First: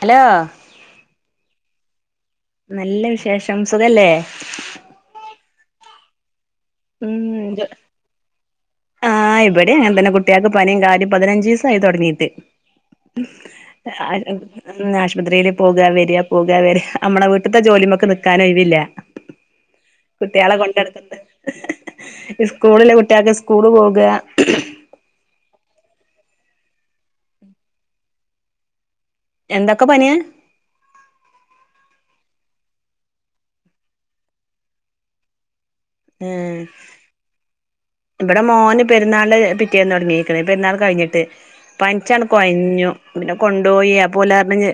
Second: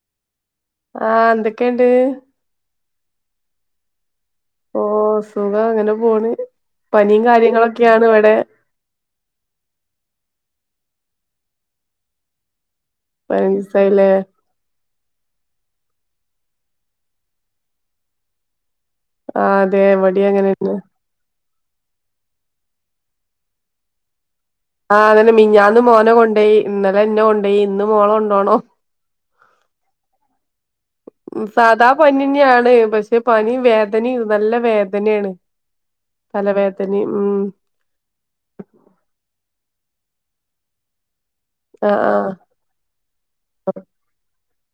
Hello ആഹ് എന്തൊക്കേണ്ട്? നല്ല വിശേഷം. സുഖല്ലേ? ഓഹ് സുഖം അങ്ങനെ പോണ്. പനിയും ഉംമ്മ് ജ കാര്യങ്ങളൊക്കെയാണ് ഇവിടെ ആഹ് ഇവടിം അങ്ങനെ തന്നെ കുട്ട്യേക്ക് പനിം കാര്യും പതിനഞ്ചീസായി തൊടങ്ങീട്ട്. പതിനഞ്ച് ദിവസായില്ലേ [unintelligible] ഉംമ് ആശുപത്രീല് പോകാ വരാ പോകാ വരാ നമ്മെളെ വീട്ടിത്ത ജോലിമെക്ക് നിക്കാൻ ഒഴിവില്ല. ആഹ് അതെ ഇവടിം അങ്ങനെന്നെയാ. സ്കൂളില്ലെ കുട്ട്യാക്ക് സ്കൂള് പോകാ. ആഹ് അതന്നെ മിഞ്ഞാന്ന് മോനെ കൊണ്ടോയി ഇന്നലെ ഇന്നെ കൊണ്ടോയി ഇന്ന് മോളെ കൊണ്ടോണം. എന്ത ഒക്കെ പനിയാ. [inaudible] ഉം സാധാ പനിന്നെ ആണ് പക്ഷെ പനിം വേദനയും നല്ല വേദനയാണ് ഉം തലവേദനയും ഉം ഇവിടെ മോന് പെരുന്നാള്ന്റെ പിറ്റേന്നു തുടങ്ങിക്ക്ണ് പെരുന്നാൾ കഴിഞ്ഞിട്ട് ആ ആ പനിച്ചണ്ട് കൊയഞ്ഞു പിന്നെ കൊണ്ടോയി അപ്പോ ഓല് പറഞ്ഞ്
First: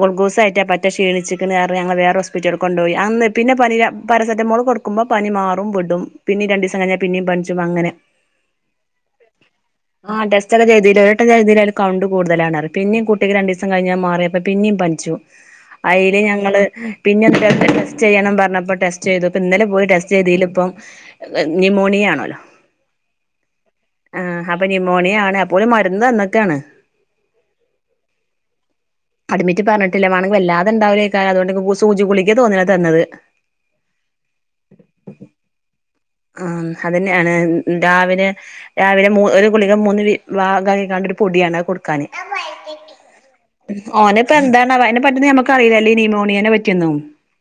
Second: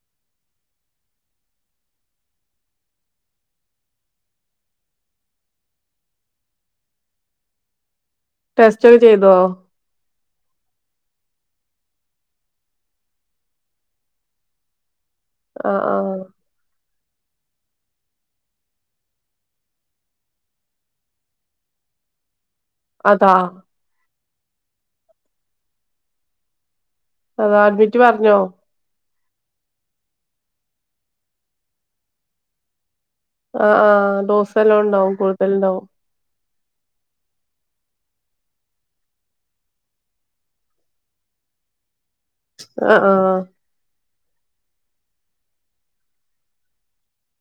ഗ്ള്ക്കൂസ് കേറ്റാ പറ്റേ ക്ഷീണിച്ചിക്കണ് പറഞ്ഞ് ഞങ്ങള് വേറെ ഹോസ്പറ്റലിക്ക് കൊണ്ട് പോയി അന്ന് പിന്നെ പനിട പാരസെറ്റമോൾ കൊടുത്ത് ക്കുമ്പാ പനി മാറും വിടും പിന്നിം രണ്ടിസം കഴിഞ്ഞാൽ പിന്നിം പനിച്ചും അങ്ങനെ ടെസ്റ്റ് ഒക്കെ ചെയ്തോ ആഹ് ടെസ്റ്റ് ഒക്കെ ചെയ്തു ഒരെട്ടം ചെയ്തില് അയിൽ കൗണ്ട് കൂടുതലാണ് പിന്നെയും കുട്ടിക്ക് രണ്ടുദിവസം കഴിഞ്ഞ് അത്‌ മാറിയപ്പോ പിന്നിം പനിച്ചു ആ ആ അയില് ഞങ്ങള് പിന്നെ രക്തം ടെസ്റ്റ് ചെയ്യണം പറഞ്ഞപ്പോ ടെസ്റ്റ് ചെയ്തു ഇപ്പ ഇന്നല പോയി ടെസ്റ്റ് ചെയ്തിൽ ഇപ്പം ന്യൂമോണിയ ആണോലോ അതാ ആഹ് അപ്പൊ നിമോണിയ ആണ് അപ്പൊ ഓല് മരുന്ന് തന്ന്ക്കാണ് അതാ അഡ്മിറ്റ് പറഞ്ഞോ അഡ്മിറ്റ് പറഞ്ഞിട്ടില്ല വേണങ്കി വല്ലാതെണ്ടാവുലേക്കാലം അതുകൊണ്ട് ഗു സൂചിഗുളിഗ തോന്ന്ണ് തന്നത് ആഹ് ആഹ് ഡോസെല്ലം ഉണ്ടാവും കൂടുതല് ഇണ്ടാവും ആഹ് അതന്നെയാണ് ഉം രാവിലെ രാവിലെ മൂ ഒരു ഗുളിഗ മൂന്ന് വീ വാഗ ഭാഗാക്കിങ്ങാണ്ട് ഒരു പൊടിയാണ് അത് കൊടു ക്കാന് ആ ആ ഓനിപ്പ എന്താണ് ആവോ അയ്നെ പറ്റീട്ട് ഞമ്മക്ക് അറിയിലല്ലോ ഈ നിമോണിയനെ പറ്റിയൊന്നും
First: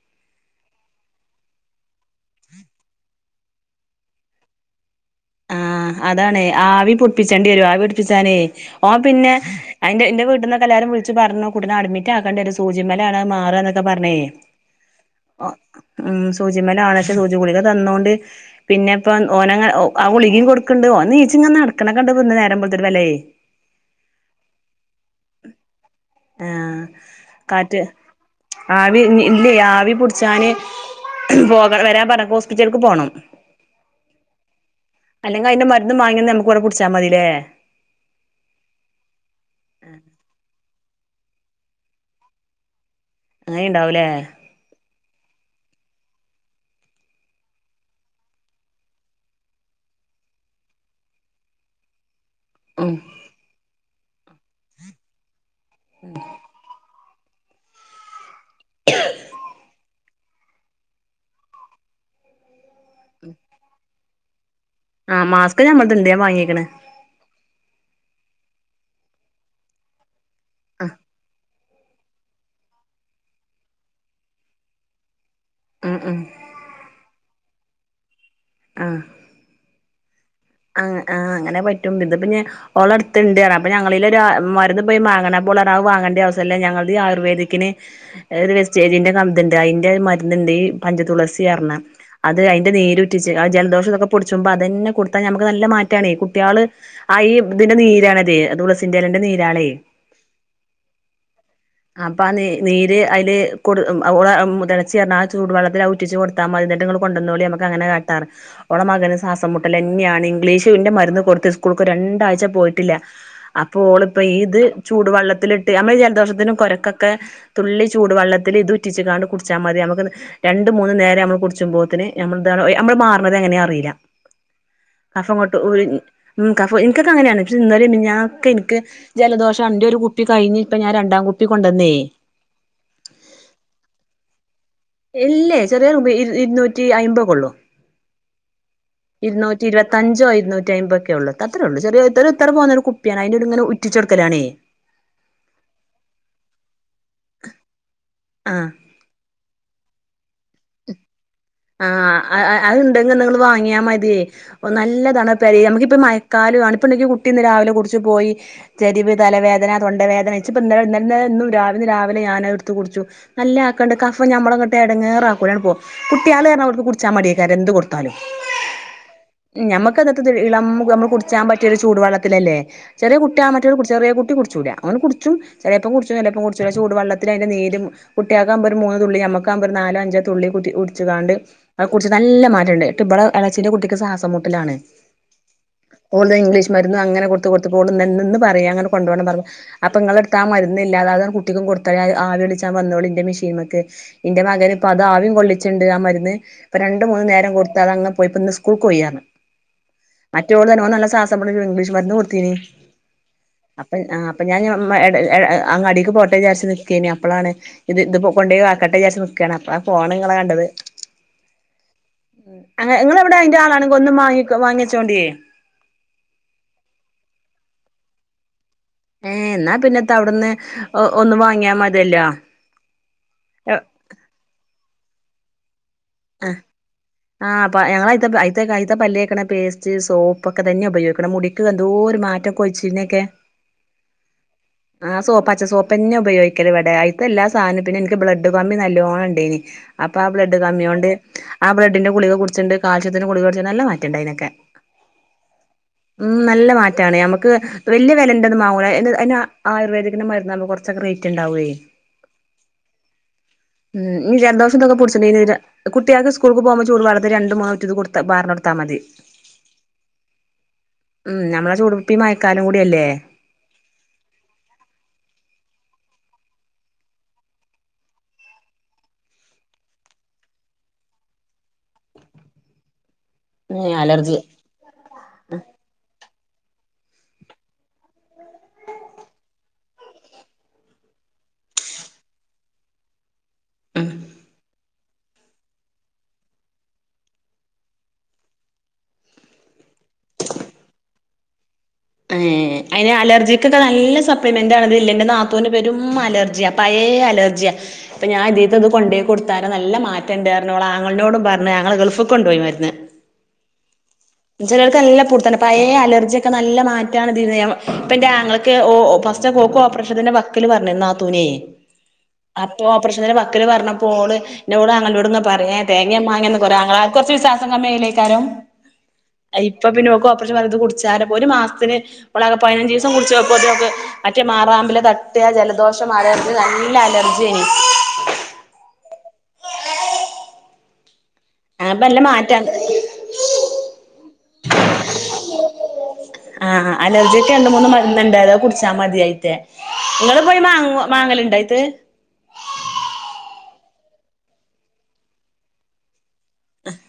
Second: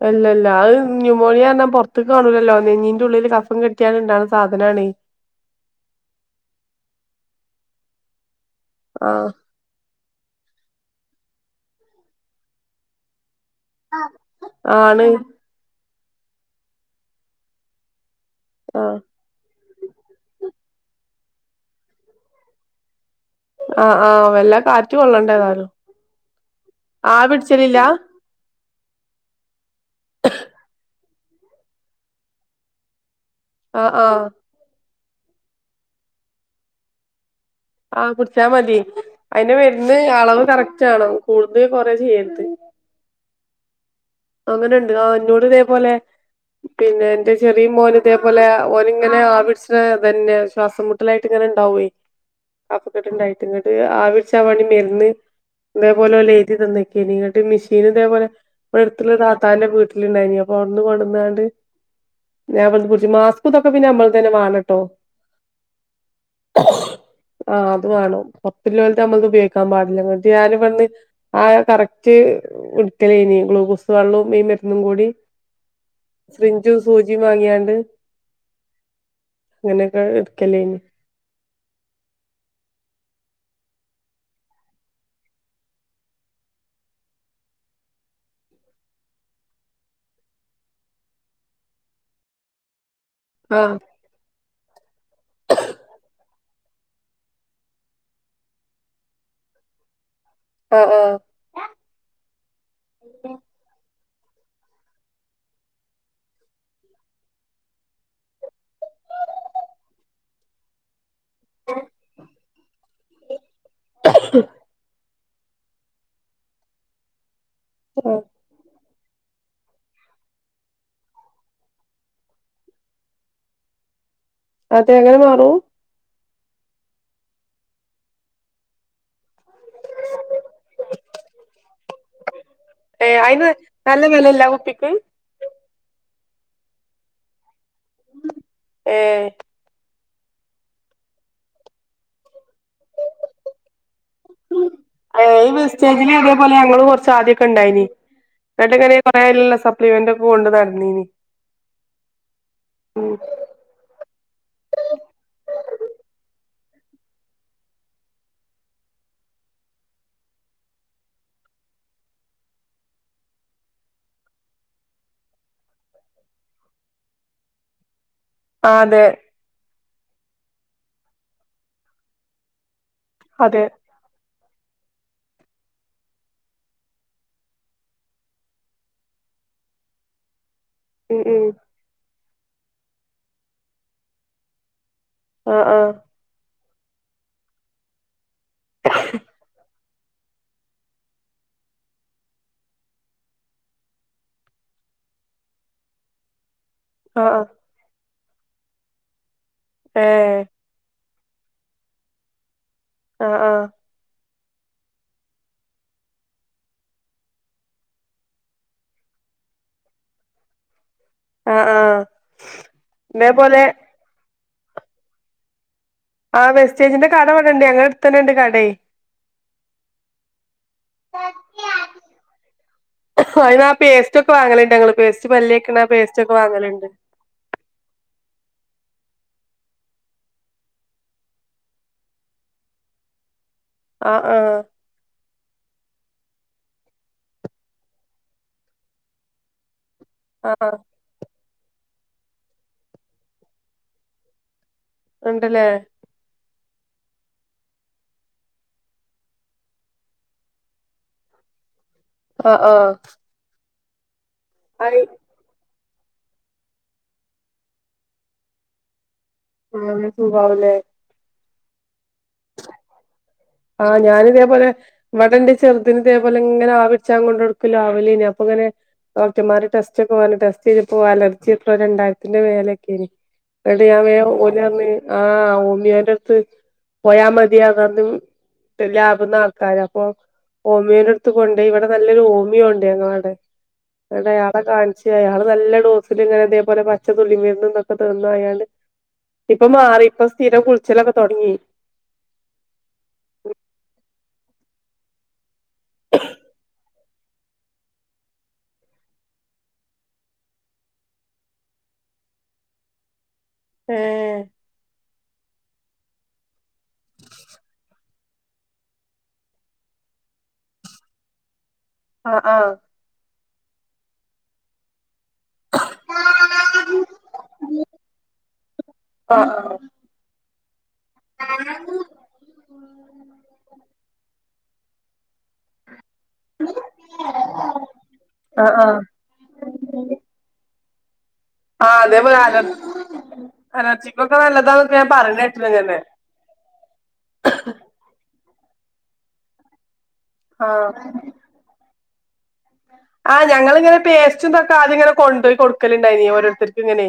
അല്ലല്ല അത് ന്യൂമോണിയാറഞ്ഞാ പൊറത്ത്ക്ക് കാണൂലല്ലോ നെഞ്ഞിന്റെ ഉള്ളില് കഫം കെട്ടിയാല് ഇണ്ടാവ്ണ സാധനാണ് ആഹ് അതാണ് ആവി പുടിപ്പിച്ചേണ്ടി വരും ആവി പിടിപ്പിച്ചാനേ ഓൻ ആഹ് പിന്നെ അയിന്റെ ഇന്റെ വീട്ടീന്നൊക്ക എല്ലാരും വിളിച്ച് പറഞ്ഞു കുട്ടിനെ അഡ്മിറ്റ് ആക്കെണ്ടി വരും സൂചീമ്മലാണത് മാറാനൊക്കെ ക്ക പറഞ്ഞേ ആണ് ഉം സൂചിമലാണ് പക്ഷെ സൂചി ഗുളിക തന്നോണ്ട് പിന്നെ ആഹ് ഇപ്പം ഓനങ്ങന ഓ ആ ഗുളികേം കൊടുക്കൺണ്ട് ഓൻ നീച്ചിങ്ങന നടക്ക്ണൊക്കെണ്ട് പിന്നെ നേരം വെള്ത്തട്ട് വെലേയ് ആഹ് ആഹ് വെല്ലാ കാറ്റ് കൊള്ളണ്ട ഏതായാലും ആഹ് കാറ്റ് ആവി ഇ ഇല്ലേ ആവി പുടിച്ചാന് പോക വരാൻ പറഞ്ഞ ഹോസ്പിറ്റൽക്ക് പോണം ആഹ് ആഹ് അല്ലെങ്കി അയ്ന്റെ മരുന്ന് വാങ്ങി വന്ന് നമുക്ക് ഇവട പുടിച്ചാ മതില്ലേ ആഹ് കുടിച്ചാ മതി അയ്ന്റെ മരുന്ന് അളവ് കറക്റ്റ് ആവണം കൂടേ കൊറയേ ചെയ്യരുത് അങ്ങനിം ഇണ്ടാവുംലേ അങ്ങനെ ഇണ്ട് ആ ഇന്നോട് ഇതേപോലെ പിന്നെ ഇന്റെ ചെറിയ മോന് ഇതേപോലെ ഓൻ ഇങ്ങനെ ആവിടിച്ച്ണ ഇതന്നെ ശ്വാസം മുട്ട് ട്ടലായിട്ട് ഇങ്ങനെ ഇണ്ടാവു ഉം കഫകെട്ട് ഇണ്ടായിട്ട് ഇങ്ങട്ട് ആവിപിടിച്ചാൻ വേണ്ടി മരുന്ന് ഇതേപോലെ ഓല് എഴുതി തന്ന് ഇങ്ങട്ട് മിഷീന് ഇതേപോലെ ത്ത്‌ല് താത്താന്റെ വീട്ടിലിണ്ടായിനി അപ്പൊ അവ്ട്ന്ന് കൊണ്ടന്ന്ങ്ങാണ്ട് ഞാൻ ഇവ്ട്ന്ന് പുടിച്ച് മാസ്ക് ഇതൊക്കെ പിന്നെ ഞമ്മളെതന്നെ വേണംട്ടോ ആഹ് മാസ്ക് ഞമ്മൾത് ഇണ്ട് ഞാൻ വാങ്ങിക്ക്ണ് ആഹ് അത് വേണം ബാക്കിലോൽത് നമ്മളത് ഉപയോഗിക്കാൻ പാടില്ല ഞാന് പണ്ട് ആ ആ കറക്റ്റ് ഇടുക്കലേനി ഗ്ലുക്കോസ് വെള്ളോം ഈ മരുന്നും കൂടി ഉം ഉം സിറിഞ്ചും സൂചീം വാങ്ങിയാണ്ട് ആഹ് അങ്ങനേക്ക എടുക്കലേന്ന് ആഹ് ആഹ് അങ്ങന പറ്റും ഇത് പിന്നെ ഓള അടുത്ത്ണ്ട് അതാ അപ്പ ഞങ്ങളി ലൊരാ ഉം മരുന്ന് പോയി മാങ്ങണ്ട അപ്പോൾ ഓൾ പറഞ്ഞു അത് വാങ്ങേണ്ട ആവശ്യം ഇല്ല ഞങ്ങളുടെ ഈ ആയുർവേദിക്കിന് ഇതൊരു വെസ്റ്റീജിന്റെ ഇത് ഉണ്ട് അയിന്റെ മരുന്ന്ണ്ട് ഈ പഞ്ച തുളസി പറയൂന്നേ അത് അതിന്റെ നീരൂറ്റിച്ച് ആ ആഹ് ജലദോഷ ഇതൊക്കെ പിടിച്ചുമ്പ അതന്നെ കൊടു കൊടുത്ത ഞമ്മക്ക് നല്ല മാറ്റാണേ കുട്ടികള് ആ ഈ ഇതിന്റെ നീരാണതേ അ തുളസിന്റലേന്റെ നീരാണെ ആഹ് ആഹ് ആ അപ്പ ആ നീ നീര് അയില് കൊടു ഉം ആ ഓള ഉം എളച്ചി പറഞ്ഞു ആ ചൂടുവെള്ളത്തില് അത് ഉറ്റിച്ച് കൊടു കൊടുത്താ മതി ഇങ്ങട്ട്ങ്ങള് കൊണ്ടുവന്നോളി നമ്മക്ക് അങ്ങനെ കാട്ടാ പറഞ്ഞ് ഓള മകന് സാസംമുട്ടലന്നെയാണ് ഇംഗ്ലീഷ്ന്റെ മരുന്ന് കൊടുത്ത് സ്കൂൾക്ക് രണ്ടാഴ്ച പോയിട്ടില്ല അപ്പൊ ഓളിപ്പോ ഇത് ചൂടുവെള്ളത്തിലിട്ട് ഇട്ട് നമ്മള് ജലദോഷത്തിനും കൊരക്കൊക്കെ തുള്ളി ചൂട് ആഹ് വെള്ളത്തിലിത് ഉറ്റിച്ചിങ്ങാണ്ട് കുടിച്ചാ മതി നമുക്ക് ന രണ്ട് മൂന്നു നേരം നമ്മള് കുടിച്ചുമ്പോത്തിന് നമ്മള് ഇതാണ് എ നമ്മള് മാറണത് എങ്ങനെയാ അറിയില്ല അതെ അങ്ങനെ കഫ മാറും അങ്ങോട്ട് ഉഴിഞ്ഞ് ഉം കഫൊ എനിക്കൊക്കെ അങ്ങനെയാണ് പക്ഷെ ഇന്നലെ മിനിഞാന്നും ഒക്കെ എനിക്ക് ജലദോഷാണ് എന്റെ ഒരു കുപ്പി കഴിഞ്ഞ് ഇപ്പ ഞാൻ രണ്ടാം കുപ്പി കൊണ്ടന്നേ ഏ അയിന് നല്ല വെലെല്ല ആ കുപ്പിക്ക് ഇല്ലേ ചെറിയ കുപ്പിക്ക് ഇരഇരുന്നൂറ്റി അയിമ്പകൊള്ളൂ ഏഹ് ഇരുന്നൂ ഇരുപത്തിയഞ്ചോ ഇരുന്നൂറ്റയ്മ്പോക്കെള്ളു അത്രേള്ളു ചെറിയ ഒരു ഇത്ര പോന്ന ഒരു കുപ്പിയാണ് അയിന്ന് ഇങ്ങനെ ഉറ്റിചൊടുക്കലാണേ.. ആ ഇ വെസ്റ്റേജില്തേപോലെ ഞങ്ങൾ കൊറച്ച് ആദ്യക്കെണ്ടായിന് എന്ന് ആഹ് ട്ട് ഇങ്ങനെ കുറെ അയിൽ ഉള്ള സപ്ളേമെന്റ് ഒക്കെ കൊണ്ട് നടന്നീനി ആഹ് ആ ഉം അഹ്ണ്ടെങ്കി നിങ്ങള് വാങ്ങിയാ മതിയെ.. ഓ നല്ലതാണ് പെരേൽ ഞമകിപ്പോ മയക്കാലോണ് ഇപ്പന്റെ കുട്ടി ഇന്ന് രാവിലെ കുടിച്ച് പോയി.. ചെരിവ് തലവേദന തൊണ്ടവേദന ഇച് ഇപ്പം ഇന്നലെ ഇന്നല ഇന്നു രാവിലെ രാവിലെ ഞാനത്ടുത്ത് കുടിച്ചു.. നല്ല ആക്കണ്ട് കഫം ഞമ്മളങ്ങട്ട് എടങ്ങേറാ.. ഓല് അങ്ങട്ട് പോകും കുട്ട്യാള്ർന അവർക്ക് കുടിച്ചാ മടിയേക്കാരെ എന്ത് കൊടുത്താലും.. ആതെ.. ഞമ്മക്ക്തത്ത് ഇളം നമ്മള് കുടിച്ചാ പറ്റിയൊരു ചൂടുവള്ളത്തിലല്ലേ ചെറിയ കുട്ടിയാൾ അതെ മറ്റൊരുകു.. ചെറിയെ കുട്ടി കുടിച്ചൂല ഓന് കുടിച്ചും ചേലെപ്പം കുടിച്ചു ചെലേപ്പം കുടിച്ചുല ചൂടുവള്ളത്തില് അയിന്റെ നീരും.. കുട്ടിയാക്കബോ ഒരു മൂന്നുതുള്ളി നമ്മകാവുമ്പോ ഒരു നാലോ അഞ്ചോ.. തുള്ളി കുട്ടി ഉം കുടിച്കാണ്ട് ഉം അഹ് കുടിച്ച് നല്ല മാറ്റണ്ട് ഇട്ട് ഇബളെ എളച്ചിന്റെ കുട്ടിക്ക് സാസമുട്ടലാണ്.. ആഹ് ആഹ് ഓള്ത് ഇംഗ്ലീഷ് മര്ന്ന് അങ്ങനെ കൊട്ത്ത് കൊട്ത്ത്പോള്ന്ന്പറയ അങ്ങട്ട് കൊണ്ടോണം പറഞ്ഞ്.. അപ്പങ്ങളെടുത്ത ആ മര്ന്നില്ലേ അത് കുട്ടിക്കും കൊട്ത്താളി ആവികൊള്ളിചാൻ വന്നോളിന്റെ മിഷീൻമക്.. ഇന്റെ മകന് ഇപ്പൊ അത് ആവിം കൊള്ളിച്ണ്ട് ആ മര്ന്ന് ഇപ്പ രണ്ടു മൂന്ന് ആഹ് ആഹ് നേരം കൊടു.. അത് അങ്ങ് പോയി ഇന്ന് സ്കൂൾക് പോയി പറഞ്ഞ് ഏഹ് മറ്റോള് പറഞ്ഞ് ഓൻ നല്ല സാസംമുട്ടൽ അല്ലേ ഇംഗ്ളീഷ് മര്ന്ന് കൊട്ത്തീന്.. അ ആഹ് അപ്പം ആ അപ്പ ഞാൻ ഇഞ്ഞ് എടെ എ എ ആ കടേക്ക് പോട്ടെ എന്ന് വിചാരിച്ച് നിക്കേനി അപ്പളാണ്.. ഇത് ഇത് കൊണ്ടോയി ആക്കട്ടെ വിചാരിച് നിക്കാണ് അ ആ ഫോൺ നിങ്ങള കണ്ടത് ആഹ് ആഹ് നിങ്ങളെവിടെ എയിന്റെ ഇതേപോലെ ആളാണ്.. ഒന്ന് മാങ്ങി വാങ്ങിച്ചോണ്ടിയേ.. ആ വെസ്റ്റേജിന്റെ കട ഇവിടെ ഉണ്ട് ഞങ്ങളുടെ അടുത്ത് തന്നെ ഉണ്ട് കടേ.. ഏഹ് എന്നാ പിന്നെത്ത അവിട്ന്ന് ഒന്ന് വാങ്ങിയാമതിയല്ലോ. അയിന്ന് ആ പേസ്റ്റൊക്കൊവാങ്ങല്ണ്ട് ഞങ്ങള് പേസ്റ്റ് പല്ലേക്ണെ ആ പേസ്റ്റ്ക്കെ വാങ്ങല്ണ്ട്.. ആ പ്പ ഞങ്ങളയ്ത്ത അയിത്തെ പല്ലേക്കണ പേസ്റ്റ് സോപ്പ്ക്കെ തന്നെ ഉപയോഗിക്കണ മുടി.. ക്ക എന്തോര് മാറ്റം കൊയിച്ചിൽനെക്കെ. ആഹ് ആഹ്. ആഹ് സോ പച്ച സോപെന്നെ ഉപയോക്കല് വടെ അയ്ത്തെല്ലാ സാനും പിന്നെൻക്ക് ബ്ലഡ്കമ്മി നല്ലോണണ്ടേ നി. അപ്പ ആ ബ്ലഡ് ആഹ് കമ്മ്യോണ്ട്. ആ ബ്ലഡിന്റെ ഗുളിക കുടിച്ണ്ട് കാൽസ്യത്തിന്റെ കുളിക കുടിച് നല്ല മാറ്റണ്ടയ്നൊക്കെ. ഇണ്ട്ലേ. ഉം നല്ല മാറ്റാണ് ഞമക്ക് വെല്യ വെലന്റെന്നും മാങ്ങൂല അയിന് അയ്ന ആയുർവേദികിന്റെ മെര്ന്നാവുമ്പോ കൊർ ച്ചൊക്കെ റൈറ്റ്ണ്ടാവുഏ ആഹ് ആഹ് ഉം ഇഞ്ഞ് ജൽദോഷ തൊക്കെ അയി പുട്ച്ണേന് ര കുട്ട്യാക്ക് സ്കൂൾക്ക് പോവുമ്പോ ചൂട് വള്ളത്തില് രണ്ട് മാറ്റ്ത് കൊട്ത ബാർന്നൊട്ത്താ മതി. തുമ്മൽ ന് സുഖവുല്ലേ. ഉം നമ്മളെ ചൂടുപ്പി മയക്കാലം കൂടിയല്ലേ. ആഹ് ഞാനിതേപോലെ [unintelligible] ക്കെന്റെ ചെറ്തിന് തേപോലെ ങ്ങനെ ആവിട്ച്ചാ കൊണ്ടൊട്ക്കല് ലാവിലെനി അപ്പങ്ങനെ ഡോക്ടർമാര് ടെസ്റ്റൊക്കെ പർഞ്ഞ് ടെസ്റ്റെയ്‌തപ്പോ അലർജ്യറ്റെ രണ്ടായിര്ത്തിന്റെ മേലെക്കെനി. ന്നട്ട് ഏ ഞാം വേറേ അലർജി ഓലർഞ്ഞി ആഹ് ഓമിയോന്റെട്ത്ത് പോയാ മ ത്യാ പർഞ്ഞ് [unintelligible] ലാബ്ന്നാൾക്കാരപ്പൊ ഓമിയോന്റെട്ത്ത് കൊണ്ടോയി ഇവടെ നല്ലൊരു ഹോമിയോണ്ടേന്നവടെ. ഉം ന്നട്ടെ അവടെ കാൺച് ച്ച് അയാള് നല്ല ഡോസില്ങ്ങനെ ഇതേപോലെ പച്ചതുള്ളി മര്ന്നും തോക്കെ തന്നയാള്. ഇപ്പം മാറി ഇപ്പം സ്ഥിരം കുൾച്ചലൊക്കെതോട്ങ്ങി. ഏഹ്. അയ്നലർജിക്കൊക്കെ നല്ല സപ്ലിമെന്റ്ണതില് ല്ലെ ഇന്റെ നാത്തൂന് പെരും അലർജ്യാ അപ ഏ അലർജ്യാ പ്പ ഞാൻ ഇതീത്തത് കൊണ്ടോയി കൊട്ത്താരെ നല്ല മാറ്റ ണ്ടാർഞ്ഞു ഒളാങ്ങൾനോടും പർഞ്ഞ് ആങ്ങള ഗൾഫ്‌ക്കൊണ്ടോയി മര്ന്ന്. ഏഹ് ചെലോൽക്ക് നല്ല പുട്ത്താണ് പയേ അലർജ്യക്കെ നല്ല മാറ്റാണ് തിന്ന് [unintelligible] ഇപ്പൻ്റാങ്ങൾക്ക് ഓഹ് ഒഹ് ഫസ് ച്ചക്കോ ക്കോപ്രേഷത്തിന്റെ വക്ക്ല് പർഞ്ഞ് താത്തൂനേ ആഹ് ആഹ് അപ്പോ പ്രശത്തിന്റെ വക്ക്ല് പർഞ്ഞപ്പോള് ന്നോള് ആങ്ങളനോട്ങ്ങ പറയേ തേങ്ങ്യേ മാങ്ങേന്നൊക്കൊരാങ്ങളാര് കൊർച്ച് വിശ്വാസം കമ്മ്യേലേക്കാരം. ആഹ് ആഹ് ഇപ്പ പിന്നോക്ക് ഓപ്പറേഷൻ പർഞ്ഞ് ത് കുടിച്ചാരപ്പൊരു മാസത്തിന് ഓളാക്കെ പതിനഞ്ചിസം കുടിച്ച് പ്പോത്തി നോക്ക് മറ്റേ മാറാമ്പില തട്ട്യാ ജലദോഷം മാറെ [unintelligible] നല്ല ലർജ്യേനി ആഹ് ആഹ് ആഹ് അപ്പൊ നല്ല അതേപോലെ അലർ മാറ്റാണ് അലർജിക്കൊക്കെ നല്ലതാന്നൊക്കെ ഞാൻ പറഞ്ഞേട്ടി [unintelligible] ആഹ് ആഹ് അലർജിക്കണ്ട് മൂന്ന് മരുന്ന് ണ്ടാതാ കുടിച്ചാ മത്യയ്ത്തെ. ഇങ്ങള് പോയി ആഹ് മാങ്ങ് മാങ്ങല്ണ്ടായ്ത്? ആഹ് ഞങ്ങിങ്ങനെ പേസ്റ്റുംതൊക്കാദ്യ ങ്ങനെ കൊണ്ടോയ് കൊട്ക്കല്ണ്ടായിനീ ഓരോര്ത്തര്ക്ക് ങ്ങനെ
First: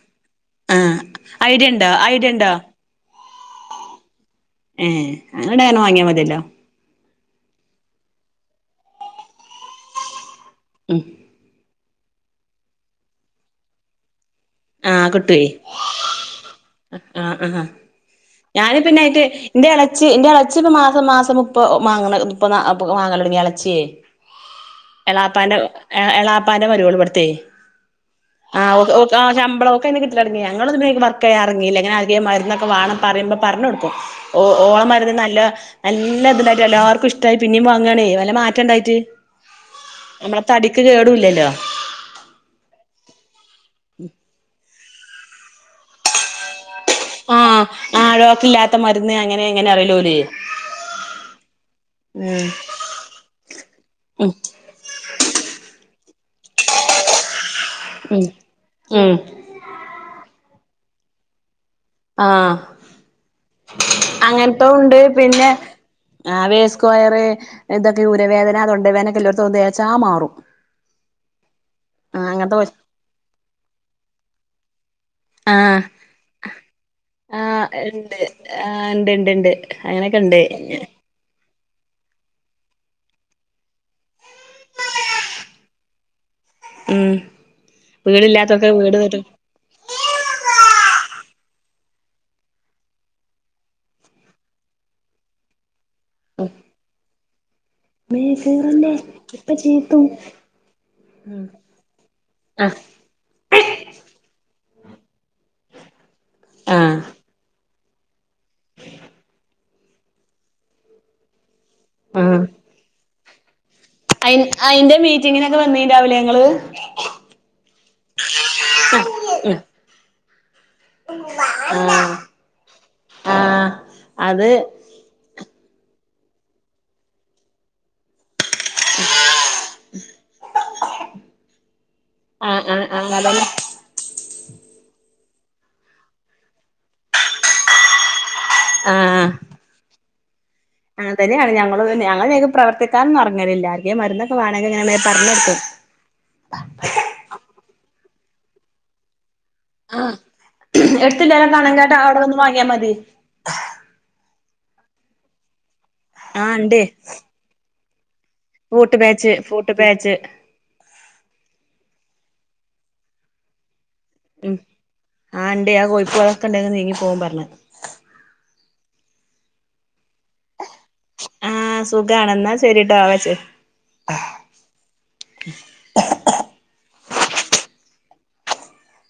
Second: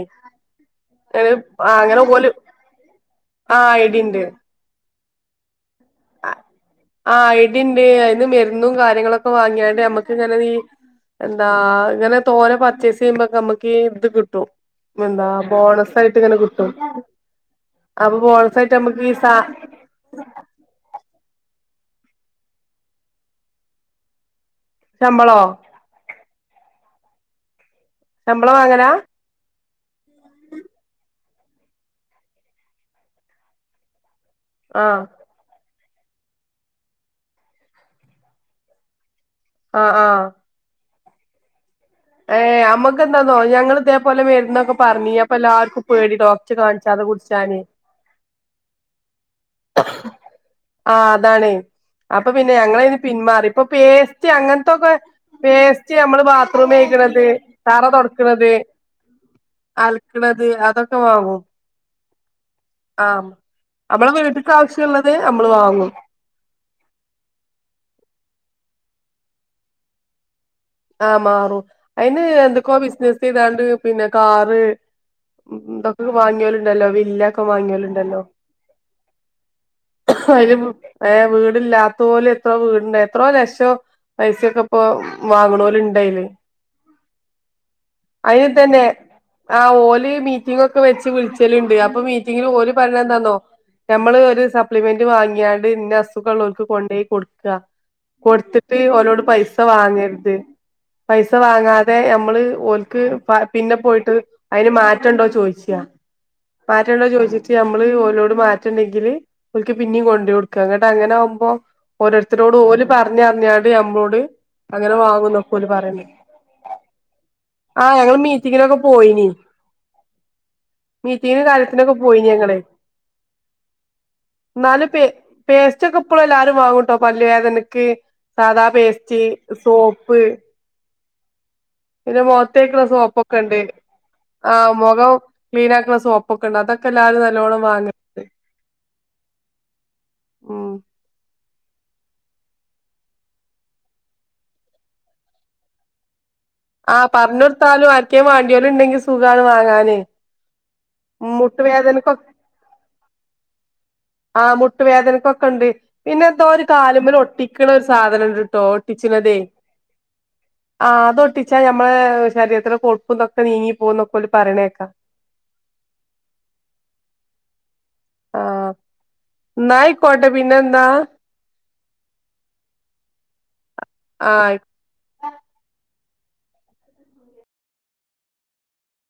ആഹ് ഏഹ് ഐഡിയ ഉണ്ടോ അങ്ങനെ പോല് ഐഡിയ ഉണ്ടോ ആഹ് ഐടിണ്ട്. ഏഹ് അങ്ങനെണ്ടെ അങ്ങനെ വാങ്ങ്യാ മത്യല്ലോ. ആഹ് ഐടിണ്ട് അയ്ന്ന് മരുന്നും കാര്യങ്ങളൊക്കെ വാങ്ങ്യാണ്ട് അമ്മക്ക് ങ്ങനെ ഈ ഉം എന്താ ഇങ്ങനെ തോനെ പർച്ചേസെയ്യുമ്പക്ക മ്മക്ക് ഈ ഇത് കിട്ടും. ആഹ് എന്താ കിട്ടുവേ ബോണസായിട്ട് ങ്ങനെ കിട്ടും. ആഹ് ആഹ് അപ്പൊ പോണസായിട്ടമ്മക്ക് ഈ സാ ച്ച്പ്പ മാസം മാസം മുപ്പ മാങ്ങണ ഇത് പ്പ നാ അപ്പക്കെ മാങ്ങലൊട്ങ്ങി എളച്ച്യേ. ശമ്പളോ എളാപ്പാന്റെ എഹ് എളാപ്പാന്റെ മര്യോള് ബട്ത്തേ ശമ്പളം ആഹ് വാങ്ങലാ ഓക്ക് ഓ ആഹ് ശമ്പളം ഒക്കെ കിട്ടലൊടങ്ങി ഞങ്ങള് അത് വേഗം വ ക്കെ ഇറങ്ങീല്ല ഞാൻ ആകെ മരന്നൊക്കെ വാണം പറയുമ്പം പറഞ്ഞ് കൊടുക്കും ഓ ഓളെ ആഹ് മരുന്ന് നല്ലതാ നല്ല ഇതിലായിട്ട് എല്ലാർക്കും ഇഷ്ടായി പിന്നിം വാങ്ങാണേ നല്ല മാറ്റം ഉണ്ടായിട്ട്. ആഹ ആഹ് തടിക്ക് കേടൂല്ലല്ലോ. ഏഹ് അമ്മക്കെന്താന്നോ ഞങ്ങൾ ഇതേപോലെ മരുന്നൊക്കെ പറഞ്ഞീനി അപ്പൊ എല്ലാവക്കും പേടി ഡോ ആഹ് ആ ഡോക്റ്ററില്ലാത്ത മരുന്ന് അങ്ങനെ ഇങ്ങനെ പറയല്ലോ ഓല് ആഹ് അതാണേ അപ്പൊ ഉം പിന്നെ ഞങ്ങളയിന്ന് പിന്മാറി ഇപ്പൊ പേസ്റ്റ് ഉം അങ്ങനത്തൊക്കെ പേസ്റ്റ് നമ്മള് ബാത്റൂമെഴ് ക്കിണത് തറ ഉം തൊടക്ക്ണത് ഉം അലക്ക്ണത് അതൊക്കെ വാങ്ങും. ആഹ് ആഹ് അമ്മളെ വീട്ട്ക്കാവശ്യംള്ളത് അമ്മള് വാങ്ങും. ആ വേ സ്ക്വയർ എന്തൊക്കെ ഊരവേദന തൊണ്ടവേദനൊക്കെ ഇല്ലോട്ത്തൊന്ന് തേച്ചാ മാറും. ആഹ് മാറും അയിന് ആഹ് അങ്ങനത്തെ എന്തൊക്കോ ബിസിനസ് ചെയ്താണ്ട് പിന്നെ കാറ് ആഹ് ഇതൊക്കെ വാങ്ങിയോലുണ്ടല്ലോ വില്ലൊക്കെ ആഹ് ഇണ്ട് വാങ്ങിയോലുണ്ടല്ലോ ആഹ് ഇണ്ട് ഇണ്ട് ഇണ്ട് അങ്ങനെക്കെ ഇണ്ട് പഴേ വീടില്ലാത്തോല് ഇപ്പം വീട്ണ്ടാക്കി എത്രോ ലക്ഷം പൈസൊക്കെ ഇപ്പം വാങ്ങ്ണോല്ണ്ടയില് ഉം വീടില്ലാത്തോൽക്ക് ആ തന്നെ വീട് ന്നെട്ട് ആ ഓല് മീറ്റിംഗ് ഒക്കെ വെച്ച് വിളിച്ചല്ണ്ട് അപ്പൊ മീറ്റിങ്ങിന് ഓല് പറയിണെന്താന്നോ നമ്മള് ഒരു സപ്ലിമെന്റ് വാങ്ങിയാണ്ട് ഇന്ന അസുഖ ഉള്ളോൽക്ക് കൊണ്ടോയി കൊടുക്ക. മേ കൊടുത്തിട്ട് കേറല്ലേ ഓലോട് ഇപ്പ പൈസ ചീത്തും വാങ്ങര് ത് പൈസ വാങ്ങാതെ അമ്മള് ആഹ് ഓൽക്ക് പ പിന്നെ പോയിട്ട് അയിന് മാറ്റണ്ടോ ചോയിച്ചാ ആഹ് മാറ്റണ്ടോ ചോയീച്ചിട്ട് അമ്മള് ഓലോട് മാറ്റണ്ടെങ്കിൽ ഓൽക്ക് പിന്നിം കൊണ്ടോയി കൊടുക്ക ഇങ്ങട്ട് അങ്ങനാവുമ്പോ ആഹ് ഓരോരുത്തരോട് ഓല് പറഞ്ഞ് അറിഞ്ഞാണ്ട് ഞമ്മളോട് അയി അയിന്റെ മീറ്റിങ്ങിനൊക്കെ വന്നീണ്ടാവുലേ ഇങ്ങള് ആ് ഞങ്ങള് മീറ്റിങ്ങിനൊക്കെ പോയിനി മീറ്റിങ്ങിന് കാര്യത്തിനൊക്കെ ആഹ് പോയിനി ഞങ്ങള് ആഹ് അത് ന്നാലും പേ പേസ്റ്റ് ഒക്കെ ഇപ്പളും എല്ലാരും വാങ്ങുട്ടോ പല്ലു വേദനക്ക് സാദാ പേസ്റ്റ് സോപ്പ് പിന്നെ ആഹ് മോത്തേക്ക്ണെ ആഹ് ആഹ് അതന്നെ സോപ്പൊക്കെണ്ട് ആഹ് മുഖം ക്ലീൻ ആക്ക്ണെ സോപ്പ് ഒക്കെ ഉണ്ട് അതൊക്കെ എല്ലാവരും നല്ലോണം വാങ്ങ്ണ്ട്. ആഹ് ഉം അങ്ങനെതന്നെ ആണ് ഞങ്ങളും ഞങ്ങള് പിന്നെ അയ്ക്ക് പ്രവർത്തിക്കാനൊന്നും എറങ്ങൽ ഇല്ല ആർക്കേലും മരുന്ന് ഒകെ വാണെങ്കിൽ ഇങ്ങനെ പറഞ്ഞൊടുക്കും ആഹ് പറഞ്ഞൊടുത്താലും ആർക്കേലും വാണ്ടിയോല് ഉണ്ടെങ്കി സുഖാണ് വാങ്ങാന് ഇങ്ങക്കിങ്ങനെ പറയുന്നേട്ടാ അവിടെ വന്ന് വാങ്ങിയാ മതി. ആഹ് മുട്ടുവേദനക്കൊക്കെ ഉണ്ട്. പിന്നെ എന്തോ ആഹ് ഒരു കാലുമ്മൽ ഒട്ടി ക്ക്ണ ഒരു സാധനം ഇണ്ട് ഫൂട്ട് പേച്ച് ഫൂട്ട് പേച്ച് ആഹ് അതൊട്ടിച്ചാ ഞമ്മളെ ശരീരത്തിത്തിലെ കൊഴപ്പും ഇതൊക്കെ നീങ്ങി പോവുംന്നൊക്കെ ഓല് പറയ്ണേക്കാ ആഹ് ഇണ്ടേ ആ കോഴിപ്പ്കളൊക്കെണ്ടെന്ന് നീങ്ങി പോവും പറഞ്ഞ്. ആഹ് ന്നാ അയിക്കോട്ടെ പിന്നെന്താ ആ സുഖാണ് ന്നാ ശെരിട്ടോ ആ വെച്ചേക്ക് ആഹ് അയി